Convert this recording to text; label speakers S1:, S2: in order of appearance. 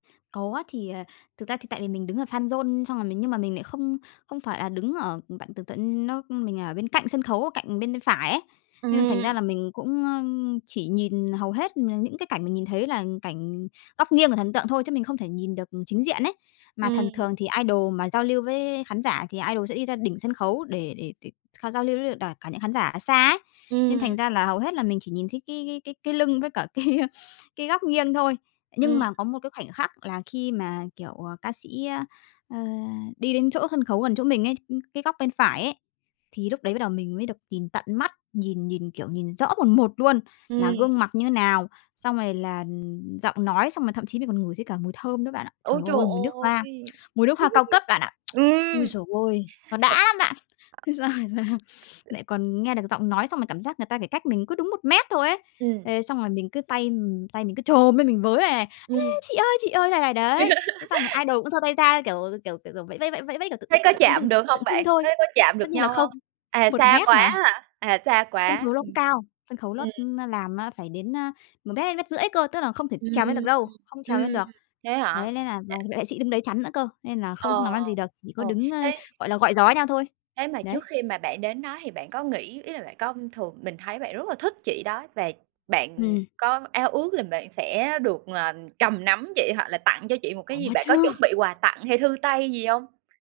S1: Có, thì, à, thực ra thì tại vì mình đứng ở fanzone, xong rồi mình nhưng mà mình lại không không phải là đứng ở bạn tưởng tượng, ưm, nó mình ở bên cạnh sân khấu, ở cạnh bên phải ấy, nên là thành ra
S2: Ừm.
S1: là mình cũng, ưm, chỉ nhìn hầu hết, à, những cái cảnh mình nhìn thấy là cảnh góc nghiêng của thần tượng thôi, chứ mình không thể nhìn được chính diện ấy. Mà thần
S2: Ừm.
S1: thường thì idol mà giao lưu với khán giả thì idol sẽ đi ra đỉnh sân khấu để để để họ giao lưu với đ đả cả những khán giả ở xa ấy, nên thành
S2: Ừm.
S1: ra là hầu hết là mình chỉ nhìn thấy cái cái cái cái lưng với cả cái, a, cái góc nghiêng thôi. Nhưng
S2: Ừm.
S1: mà có một cái khoảnh khắc là khi mà, kiểu, ờ, ca sĩ, ơ, ờ, đi đến chỗ sân khấu gần chỗ mình ấy, ưm, cái góc bên phải ấy, thì lúc đấy bắt đầu mình mới được nhìn tận mắt, nhìn nhìn, kiểu, nhìn rõ mồn một luôn, là
S2: Ừm.
S1: gương mặc như thế nào, xong rồi là, ừm, giọng nói, xong rồi thậm chí mình còn ngửi thấy cả mùi thơm nữa bạn ạ. Trời
S2: Ôi, trời
S1: ơi! Mùi nước hoa,
S2: ơi!
S1: mùi nước hoa cao cấp bạn ạ. Ôi
S2: Ừm!
S1: giời ơi, nó đã lắm bạn! Thế xong rồi là lại còn nghe được giọng nói, xong rồi cảm giác người ta chỉ cách mình cứ đúng 1 mét thôi ấy.
S2: Ừm.
S1: Thế xong rồi mình cứ tay, ừm, tay mình cứ chồm lên, mình với vầy này: "A,
S2: Ừm.
S1: chị ơi, chị ơi!" này này đấy, thế xong rồi idol cũng giơ tay ra, kiểu kiểu kiểu kiểu, vẫy vẫy vẫy vẫy vẫy, kiểu, tượng
S2: Thế
S1: tượng
S2: có
S1: tượng trưng trưng
S2: chạm
S1: tượng
S2: được hông
S1: tượng trưng
S2: bạn? Có
S1: thôi
S2: có chạm
S1: tất
S2: được
S1: nhiên là
S2: nhau
S1: không,
S2: hông? À,
S1: 1
S2: xa
S1: mét
S2: quá
S1: mà.
S2: á hả? À, xa
S1: Sân
S2: quá,
S1: khấu nó cũng
S2: ừm,
S1: cao, sân khấu ló
S2: ừm.
S1: nó làm á phải đến, a, 1 mét hay mét rưỡi cơ, tức là không thể trèo lên được
S2: Ừm,
S1: đâu, không
S2: ừm,
S1: trèo lên được,
S2: thế hả?
S1: đấy, lên là bảo vệ sĩ đứng đấy chắn nữa cơ, nên là không
S2: Ờ,
S1: làm ăn gì được, chỉ có
S2: ờ.
S1: đứng, ơ,
S2: Thế
S1: gọi là, gọi gió nhau thôi,
S2: thế mà
S1: đấy.
S2: trước khi mà bạn đến đó thì bạn có nghĩ ý là bạn có thường mình thấy bạn rất là thích chị đó và bạn
S1: Ừm.
S2: có ao ước là bạn sẽ được, à, cầm nắm chị, hoặc là tặng cho chị một cái
S1: Có
S2: gì bạn có chuẩn
S1: chứ!
S2: bị quà tặng hay thư tay gì hông?